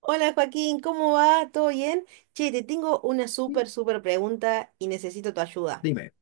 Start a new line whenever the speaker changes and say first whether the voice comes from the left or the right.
right: Hola Joaquín, ¿cómo va? ¿Todo bien? Che, te tengo una súper pregunta y necesito tu ayuda.
left: Dime,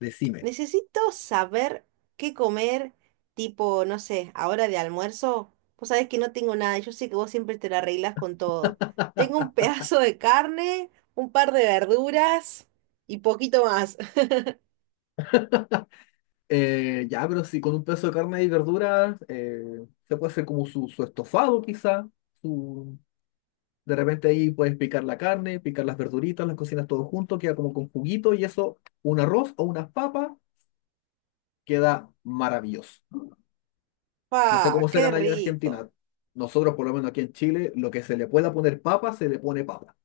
left: decime.
right: Necesito saber qué comer, tipo, no sé, ahora de almuerzo. Vos sabés que no tengo nada, yo sé que vos siempre te la arreglas con todo. Tengo un pedazo de carne, un par de verduras y poquito más.
left: Ya, pero si con un pedazo de carne y verduras, se puede hacer como su estofado quizá. su- de repente ahí puedes picar la carne, picar las verduritas, las cocinas todo junto, queda como con juguito y eso, un arroz o unas papas, queda maravilloso. No sé
right: Pa,
left: cómo
right: ¡qué
left: serán allá en
right: rico!
left: Argentina. Nosotros, por lo menos aquí en Chile, lo que se le pueda poner papa, se le pone papa.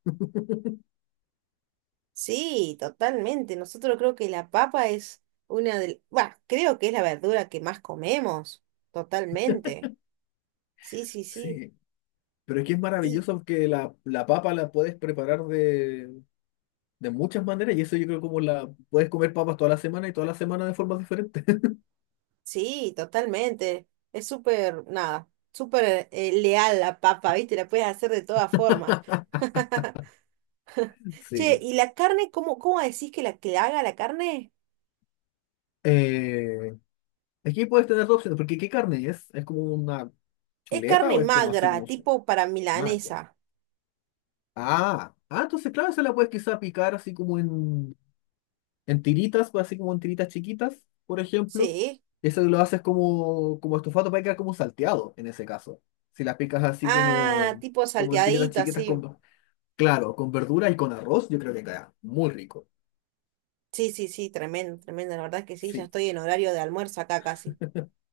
right: Sí, totalmente. Nosotros creo que la papa es una de... Bueno, creo que es la verdura que más comemos. Totalmente. Sí, sí, sí.
left: Sí, pero es que es
right: Y
left: maravilloso que la papa la puedes preparar de muchas maneras y eso yo creo como la puedes comer papas toda la semana y toda la semana de formas diferentes.
right: sí, totalmente. Es súper, nada, súper leal la papa, ¿viste? La puedes hacer de todas formas. Che,
left: Sí.
right: ¿y la carne, cómo decís que la haga la carne?
left: Eh, Aquí puedes tener dos opciones, porque ¿qué carne es? ¿Es como una
right: Es
left: chuleta
right: carne
left: o es como así
right: magra,
left: como su
right: tipo para
left: magua?
right: milanesa.
left: Ah, ah, entonces claro, se la puedes quizá picar así como en tiritas, pues, así como en tiritas chiquitas, por ejemplo.
right: Sí.
left: Eso lo haces como estofado para quedar como salteado en ese caso. Si la picas así
right: Ah,
left: como,
right: tipo
left: como en tiritas
right: salteadito,
left: chiquitas
right: así.
left: con, claro, con verdura y con arroz, yo creo que queda muy rico.
right: Sí, sí, sí, tremendo, tremendo. La verdad es que sí, ya
left: Sí.
right: estoy en horario de almuerzo acá casi.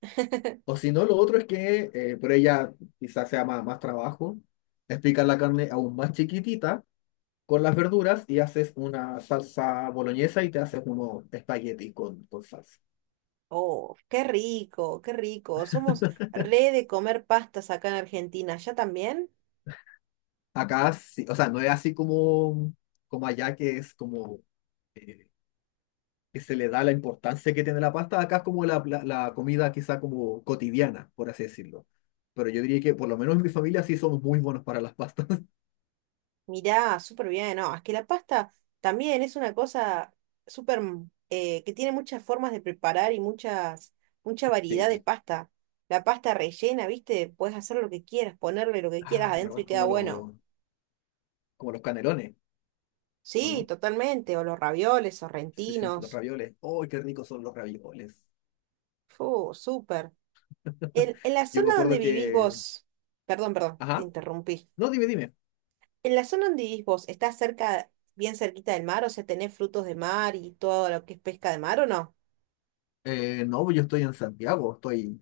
left: O si no, lo otro es que, por ella quizás sea más trabajo, explicar la carne aún más chiquitita con las verduras y haces una salsa boloñesa y te haces unos espaguetis con salsa.
right: Oh, qué rico, qué rico. Somos re de comer pastas acá en Argentina. ¿Ya también?
left: Acá, sí, o sea, no es así como, como allá que es como eh, que se le da la importancia que tiene la pasta, acá es como la comida quizá como cotidiana, por así decirlo. Pero yo diría que por lo menos en mi familia sí somos muy buenos para las pastas.
right: Mirá, súper bien, no, es que la pasta también es una cosa súper que tiene muchas formas de preparar y muchas, mucha variedad de
left: Sí.
right: pasta. La pasta rellena, ¿viste? Puedes hacer lo que quieras, ponerle lo que quieras
left: Ah,
right: adentro y
left: ¿verdad?
right: queda
left: Como,
right: bueno.
left: los como los canelones, ¿o
right: Sí,
left: no?
right: totalmente, o los ravioles,
left: Sí, sí, los
right: sorrentinos.
left: ravioles. ¡Oh, qué ricos son los ravioles!
right: Fu, súper. En la
left: Yo me
right: zona donde
left: acuerdo
right: vivís
left: que.
right: vos, perdón, perdón, te
left: Ajá.
right: interrumpí.
left: No, dime, dime.
right: En la zona donde vivís vos, ¿estás cerca, bien cerquita del mar? O sea, ¿tenés frutos de mar y todo lo que es pesca de mar o no?
left: No, yo estoy en Santiago, estoy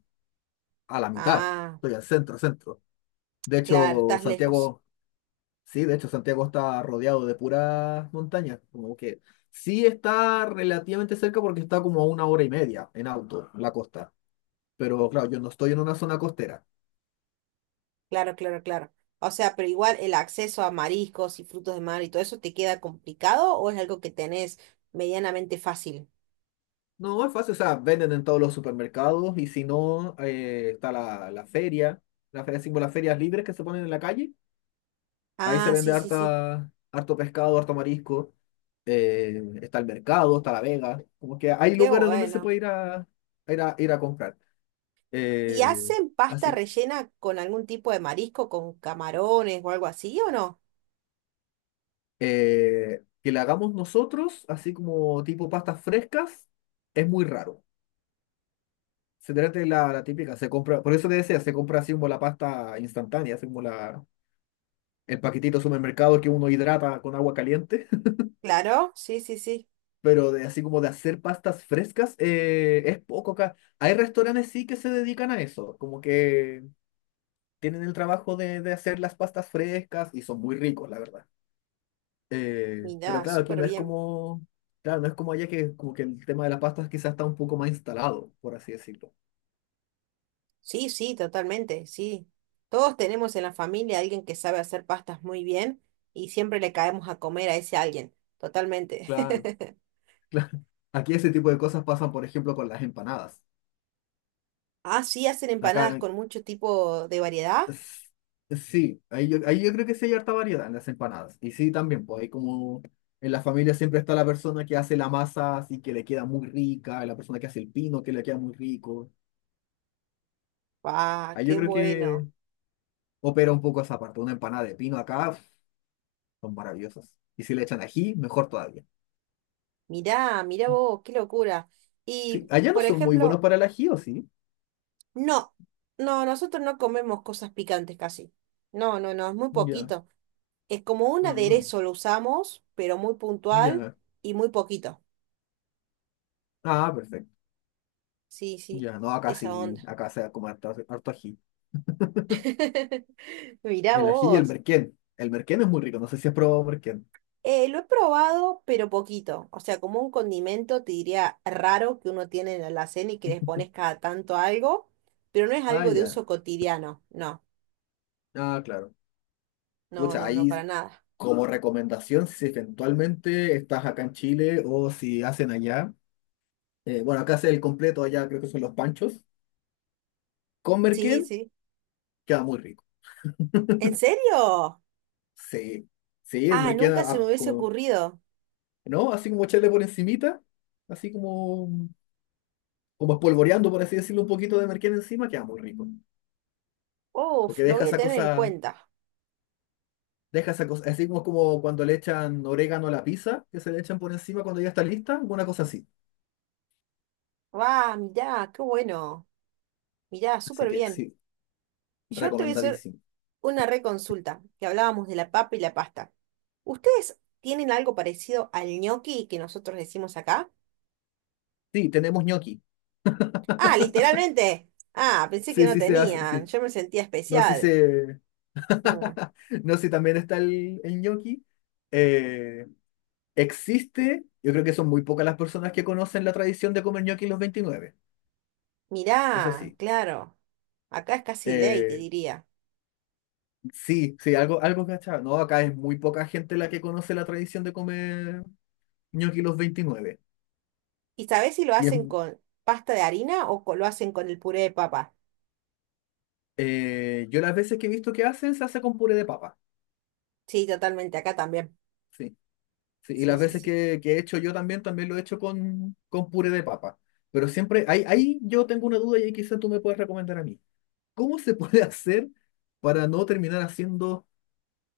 left: a la mitad,
right: Ah.
left: estoy al centro, centro. De
right: Claro,
left: hecho,
right: estás lejos.
left: Santiago, sí, de hecho, Santiago está rodeado de puras montañas, como que sí está relativamente cerca porque está como a una hora y media en auto, la costa. Pero claro, yo no estoy en una zona costera.
right: Claro, claro, claro. O sea, pero igual el acceso a mariscos y frutos de mar y todo eso te queda complicado o es algo que tenés medianamente fácil.
left: No, es fácil, o sea, venden en todos los supermercados y si no, está la feria, así como las ferias libres que se ponen en la calle, ahí se
right: Ah,
left: vende
right: sí, sí, sí.
left: harta, harto pescado, harto marisco, está el mercado, está la vega, como que hay
right: Qué
left: lugares donde se
right: bueno.
left: puede ir a comprar.
right: ¿Y
left: Eh,
right: hacen pasta
left: Así que,
right: rellena con algún tipo de marisco, con camarones o algo así o no?
left: que la hagamos nosotros, así como tipo pastas frescas, es muy raro. Se trata de la típica, se compra, por eso te decía, se compra así como la pasta instantánea, así como la el paquetito de supermercado que uno hidrata con agua caliente,
right: Claro, sí, sí, sí.
left: pero de, así como de hacer pastas frescas, es poco acá. Hay restaurantes sí que se dedican a eso, como que tienen el trabajo de hacer las pastas frescas y son muy ricos, la verdad. Pero
right: Mirá,
left: claro, aquí
right: súper
left: no es
right: bien.
left: como, claro, no es como allá que como que el tema de las pastas quizás está un poco más instalado, por así decirlo.
right: Sí, sí, totalmente, sí. Todos tenemos en la familia a alguien que sabe hacer pastas muy bien y siempre le caemos a comer a ese alguien. Totalmente.
left: Claro. Aquí ese tipo de cosas pasan, por ejemplo, con las empanadas.
right: Ah, sí, hacen empanadas
left: Acá
right: con mucho tipo de variedad.
left: s- sí, ahí yo creo que sí hay harta variedad en las empanadas. Y sí, también, pues hay como en la familia siempre está la persona que hace la masa, así que le queda muy rica, la persona que hace el pino, que le queda muy rico.
right: ¡Ah,
left: Ahí
right: qué
left: yo creo que
right: bueno!
left: opera un poco esa parte. Una empanada de pino acá uf, son maravillosas. Y si le echan ají, mejor todavía.
right: Mirá, mirá vos, qué locura.
left: Sí,
right: Y,
left: allá no
right: por
left: son muy buenos
right: ejemplo,
left: para el ají, ¿o sí?
right: no, no, nosotros no comemos cosas picantes casi. No, no, no, es muy
left: Ya,
right: poquito. Es como un
left: ah,
right: aderezo lo usamos, pero muy puntual
left: ya.
right: y muy poquito.
left: Ah, perfecto.
right: Sí, sí,
left: Ya, no, acá
right: esa
left: sí,
right: onda.
left: acá se da como harto, harto ají.
right: Mirá
left: El ají y el
right: vos.
left: merquén. El merquén es muy rico, no sé si has probado merquén.
right: Lo he probado, pero poquito. O sea, como un condimento, te diría raro que uno tiene en la cena y que les pones cada tanto algo, pero no es
left: Ah,
right: algo de
left: ya.
right: uso cotidiano. No,
left: Ah, claro.
right: no,
left: Pucha,
right: no, no, para
left: ahí
right: nada.
left: como recomendación, si eventualmente estás acá en Chile o si hacen allá, bueno, acá hace el completo, allá creo que son los panchos, con merquén
right: Sí, sí.
left: queda muy rico.
right: ¿En serio?
left: Sí, sí, el
right: Ah,
left: merquén,
right: nunca se me hubiese
left: como,
right: ocurrido.
left: ¿no? Así como echarle por encimita, así como espolvoreando, por así decirlo, un poquito de merquén encima, queda muy rico.
right: Uf,
left: Porque
right: lo
left: deja
right: voy a
left: esa
right: tener en
left: cosa,
right: cuenta.
left: deja esa cosa, así como cuando le echan orégano a la pizza, que se le echan por encima cuando ya está lista, una cosa así.
right: Va, mirá, qué bueno. Mirá,
left: Así
right: súper
left: que
right: bien.
left: sí.
right: Yo te voy a hacer
left: Recomendadísimo.
right: una reconsulta, que hablábamos de la papa y la pasta. ¿Ustedes tienen algo parecido al ñoqui que nosotros decimos acá?
left: Sí, tenemos gnocchi.
right: Ah, literalmente. Ah, pensé que
left: Sí,
right: no
left: sí se hace,
right: tenían.
left: sí.
right: Yo me sentía
left: No, sí
right: especial.
left: se.
right: Mm.
left: No, sí también está el gnocchi. Eh, Existe, yo creo que son muy pocas las personas que conocen la tradición de comer gnocchi los 29. Eso
right: Mirá,
left: sí.
right: claro. Acá es casi ley, te
left: Eh,
right: diría.
left: sí, sí, algo, algo cachado. No, acá es muy poca gente la que conoce la tradición de comer gnocchi los 29.
right: ¿Y sabés si lo
left: Y es,
right: hacen con pasta de harina o lo hacen con el puré de papa?
left: yo las veces que he visto que hacen, se hace con puré de papa.
right: Sí, totalmente, acá también.
left: Sí. Sí, y
right: Sí,
left: las
right: sí,
left: veces
right: sí.
left: que he hecho yo también, también lo he hecho con puré de papa. Pero siempre, ahí yo tengo una duda y ahí quizás tú me puedas recomendar a mí. ¿Cómo se puede hacer para no terminar haciendo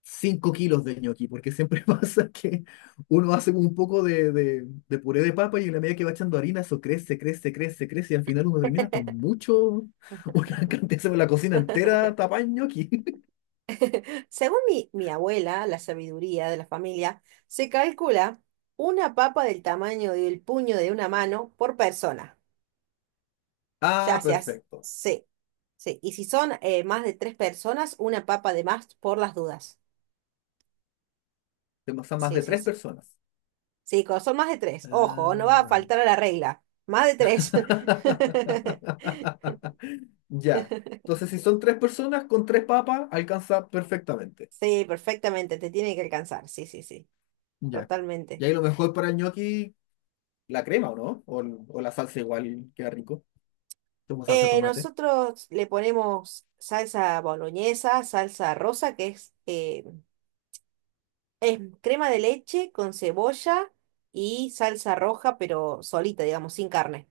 left: 5 kilos de ñoqui? Porque siempre pasa que uno hace un poco de puré de papa y en la medida que va echando harina, eso crece, crece, crece, crece y al final uno termina con mucho, una cantidad, se ve la cocina entera tapada en ñoqui.
right: Según mi abuela, la sabiduría de la familia, se calcula una papa del tamaño del puño de una mano por persona. Ya
left: Ah,
right: se hace.
left: perfecto.
right: Sí, sí. Y si son más de tres personas, una papa de más por las dudas.
left: Son más
right: Sí,
left: de
right: sí,
left: tres
right: sí.
left: personas.
right: Sí, cuando son más de tres. Ojo, no va a
left: Ah.
right: faltar a la regla. Más de tres.
left: Ya. Entonces, si son tres personas con tres papas, alcanza perfectamente.
right: Sí, perfectamente. Te tiene que alcanzar. Sí, sí, sí.
left: Ya. Y
right: Totalmente.
left: ahí lo mejor para el ñoqui, la crema, ¿o no? O, o la salsa igual queda rico. Como salsa de tomate.
right: Nosotros le ponemos salsa boloñesa, salsa rosa, que es crema de leche con cebolla y salsa roja, pero solita, digamos, sin carne.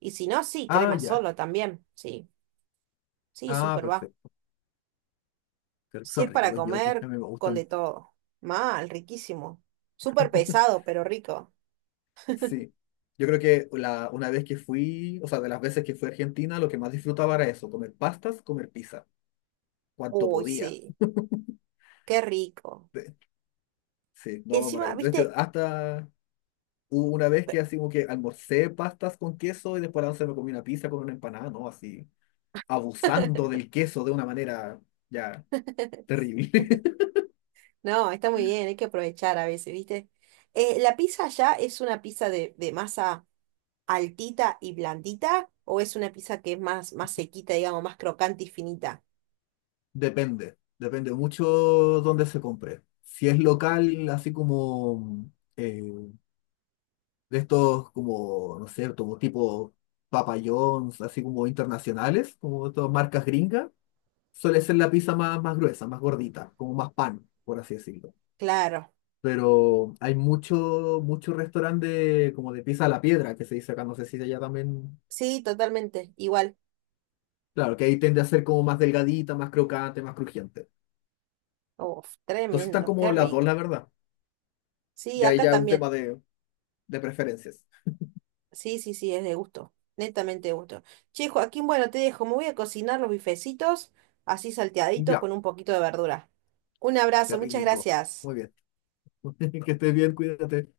right: Y si no, sí,
left: Ah,
right: crema
left: ya.
right: solo también. Sí, sí,
left: Ah,
right: súper va.
left: perfecto. Pero
right: Si
left: son
right: es
left: ricos
right: para
left: los ñoquis,
right: comer,
left: a mí me
right: con de
left: gustan.
right: todo. Mal, riquísimo. Súper pesado, pero rico.
left: Sí. Yo creo que una vez que fui, o sea, de las veces que fui a Argentina, lo que más disfrutaba era eso, comer pastas, comer pizza, cuanto
right: Uy,
left: podía.
right: sí, qué rico.
left: Sí, no,
right: Encima,
left: maravilloso. De hecho,
right: viste,
left: hasta hubo una vez que así como que almorcé pastas con queso y después a la once me comí una pizza con una empanada, ¿no? Así, abusando del queso de una manera ya terrible.
right: no, está muy bien, hay que aprovechar a veces, ¿viste? ¿La pizza allá es una pizza de masa altita y blandita o es una pizza que es más, más sequita, digamos, más crocante y finita?
left: Depende, depende mucho dónde se compre. Si es local, así como eh, de estos como, no sé, como tipo Papa John's, así como internacionales, como estas marcas gringas, suele ser la pizza más gruesa, más gordita, como más pan, por así decirlo.
right: Claro,
left: Pero hay mucho, mucho restaurante como de pizza a la piedra que se dice acá, no sé si allá también.
right: sí, totalmente, igual.
left: Claro, que ahí tiende a ser como más delgadita, más crocante, más crujiente.
right: Uf,
left: Entonces están
right: tremendo, qué
left: como las dos, la
right: rico.
left: verdad.
right: Sí,
left: Ya ahí
right: acá
left: ya es un
right: también.
left: tema de preferencias.
right: Sí, sí, sí, es de gusto, netamente de gusto. Che, Joaquín, bueno, te dejo, me voy a cocinar los bifecitos, así salteaditos
left: Ya,
right: con un poquito de verdura. Un
left: qué
right: abrazo, muchas
left: rico.
right: gracias.
left: Muy bien. Que estés bien, cuídate.